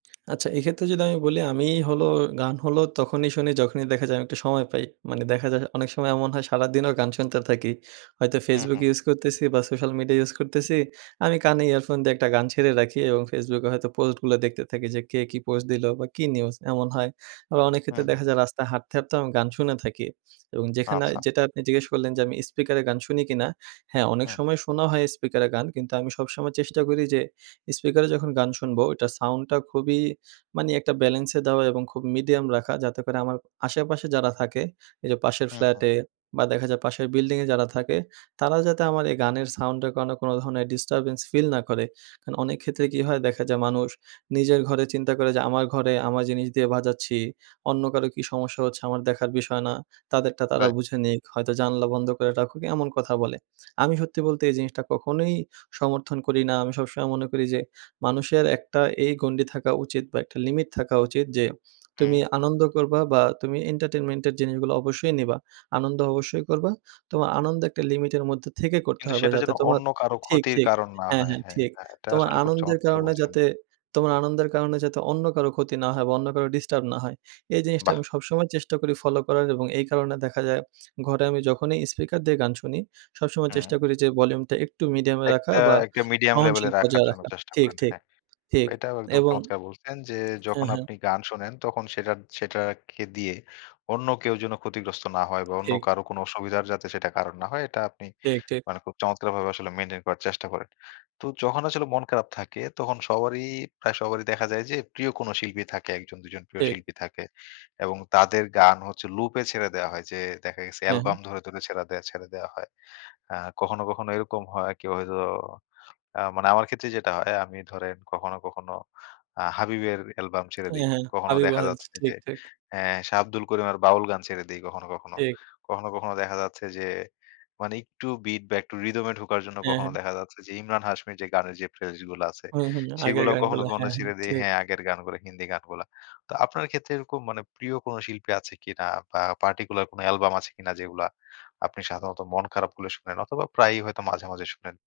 আচ্ছা এক্ষেত্রে যদি আমি বলি আমি হলো, গান হলো তখনই শুনি যখনই দেখা যায় আমি একটু সময় পাই। মানে দেখা যায় অনেক সময় এমন হয় সারাদিনও গান শুনতে থাকি। হয়তো হুম, Facebook হুম। ইউজ করতেছি বা সোশ্যাল মিডিয়া ইউজ করতেছি আমি কানে ইয়ারফোন দিয়ে একটা গান ছেড়ে রাখি এবং Facebook এ হয়তো পোস্টগুলো দেখতে থাকি যে, কে কী পোস্ট দিলো বা কী নিউজ এমন হয়। আবার অনেক হুম, ক্ষেত্রে হুম। দেখা যায় রাস্তায় হাঁটতে, হাঁটতেও আমি গান শুনে থাকি এবং যেখানে আচ্ছা। যেটা আপনি জিজ্ঞেস করলেন যে, আমি স্পিকারে গান শুনি কিনা? হ্যাঁ, অনেক হুম। সময় শোনা হয় স্পিকারে গান কিন্তু আমি সবসময় চেষ্টা করি যে, স্পিকারে যখন গান শুনবো ওইটার সাউন্ডটা খুবই মানে একটা ব্যালেন্সে দেওয়া এবং খুব মিডিয়াম রাখা যাতে করে আমার আশেপাশে যারা থাকে, এই যে, পাশের হুম, হুম। ফ্ল্যাটে বা দেখা যায় পাশের বিল্ডিংয়ে যারা থাকে তারা যাতে আমার এই গানের সাউন্ডের কারণ কোনো ধরনের ডিস্টার্বেন্স ফিল না করে। কারণ অনেক ক্ষেত্রে কি হয়? দেখা যায় মানুষ নিজের ঘরে চিন্তা করে যে, আমার ঘরে আমার জিনিস দিয়ে বাজাচ্ছি। অন্য কারো কী সমস্যা হচ্ছে আমার দেখার বিষয় না। তাদেরটা তারা রাইট। বুঝে নিক হয়তো জানালা বন্ধ করে রাখুক এমন কথা বলে। আমি সত্যি বলতে এই জিনিসটা কখনোই সমর্থন করি না। আমি সবসময় মনে করি যে, মানুষের একটা এই গণ্ডি থাকা উচিত বা একটা লিমিট থাকা উচিত যে, তুমি হুম। আনন্দ করবা, বা তুমি এন্টারটেনমেন্ট এর জিনিসগুলো অবশ্যই নিবা। আনন্দ অবশ্যই করবা, তোমার আনন্দ একটা লিমিটের মধ্যে থেকে করতে কিন্তু হবে। সেটা যেন যাতে তোমার অন্য কারো ঠিক, ক্ষতির ঠিক কারণ না হ্যাঁ, হয়। হ্যাঁ, হ্যাঁ, ঠিক। এটা, এটা তোমার আসলে খুব আনন্দের চমৎকার কারণে বলছেন। যাতে তোমার আনন্দের কারণে যাতে অন্য কারো ক্ষতি না হয় বা অন্য কারো ডিস্টার্ব না হয়। এই জিনিসটা বাহ! আমি সবসময় চেষ্টা করি ফলো করার এবং এই কারণে দেখা যায় ঘরে আমি যখনই স্পিকার দিয়ে গান শুনি সবসময় চেষ্টা হুম। করি যে, ভলিউমটা একটু মিডিয়ামে রাখা একটা, বা একটা মিডিয়াম লেভেলে সহনশীল রাখার পর্যায়ে জন্য রাখা। চেষ্টা ঠিক, করেন, ঠিক, হ্যাঁ। ঠিক এটাও একদম এবং চমৎকার বলছেন যে, যখন হ্যাঁ, হ্যাঁ। আপনি গান শোনেন তখন সেটার সেটার একে দিয়ে অন্য কেউ যেন ক্ষতিগ্রস্ত না হয় বা অন্য ঠিক। কারো কোন অসুবিধার যাতে সেটা কারণ না হয় এটা আপনি ঠিক, ঠিক। মানে খুব চমৎকারভাবে আসলে মেইনটেইন করার চেষ্টা করেন। তো যখন আসলে মন খারাপ থাকে তখন সবারই প্রায় সবারই দেখা যায় যে, প্রিয় কোন শিল্পী থাকে ১ জন ২ জন প্রিয় ঠিক। শিল্পী থাকে এবং তাদের গান হচ্ছে লুপে ছেড়ে দেয়া হয় যে, দেখা গেছে হ্যাঁ, হ্যাঁ। অ্যালবাম ধরে, ধরে ছেড়ে দেয়া, ছেড়ে দেওয়া হয়। অ্যা কখনো, কখনো এরকম হয় কি হয়তো অ্যা মানে আমার ক্ষেত্রে যেটা হয় আমি ধরেন কখনো, কখনো আ হাবিবের অ্যালবাম ছেড়ে হ্যাঁ, দেই। হ্যাঁ, কখনো হাবিব দেখা ওয়াহিদ যাচ্ছে ঠিক, যে, ঠিক। অ্যা শাহ আব্দুল করিমের বাউল গান ছেড়ে দেই কখনো, কখনো। ঠিক। কখনো, কখনো দেখা যাচ্ছে যে, মানে একটু বিট বা একটু রিদম এ ঢোকার জন্য হ্যাঁ, কখনো হ্যাঁ। দেখা যাচ্ছে যে, ইমরান হাশমির যে, গানের যে, প্লে লিস্ট গুলো আছে, হুম, হুম। আগের সেগুলোও কখনো, গানগুলো কখনো হ্যাঁ, হ্যাঁ, ছেড়ে দেই ঠিক। হ্যাঁ, আগের গানগুলো হিন্দি গানগুলা। তো আপনার ক্ষেত্রে এরকম মানে প্রিয় কোন শিল্পী আছে কিনা বা পার্টিকুলার কোন অ্যালবাম আছে কিনা যেগুলা আপনি সাধারণত মন খারাপ হলে শোনেন অথবা প্রায়ই হয়তো মাঝে, মাঝে শোনেন?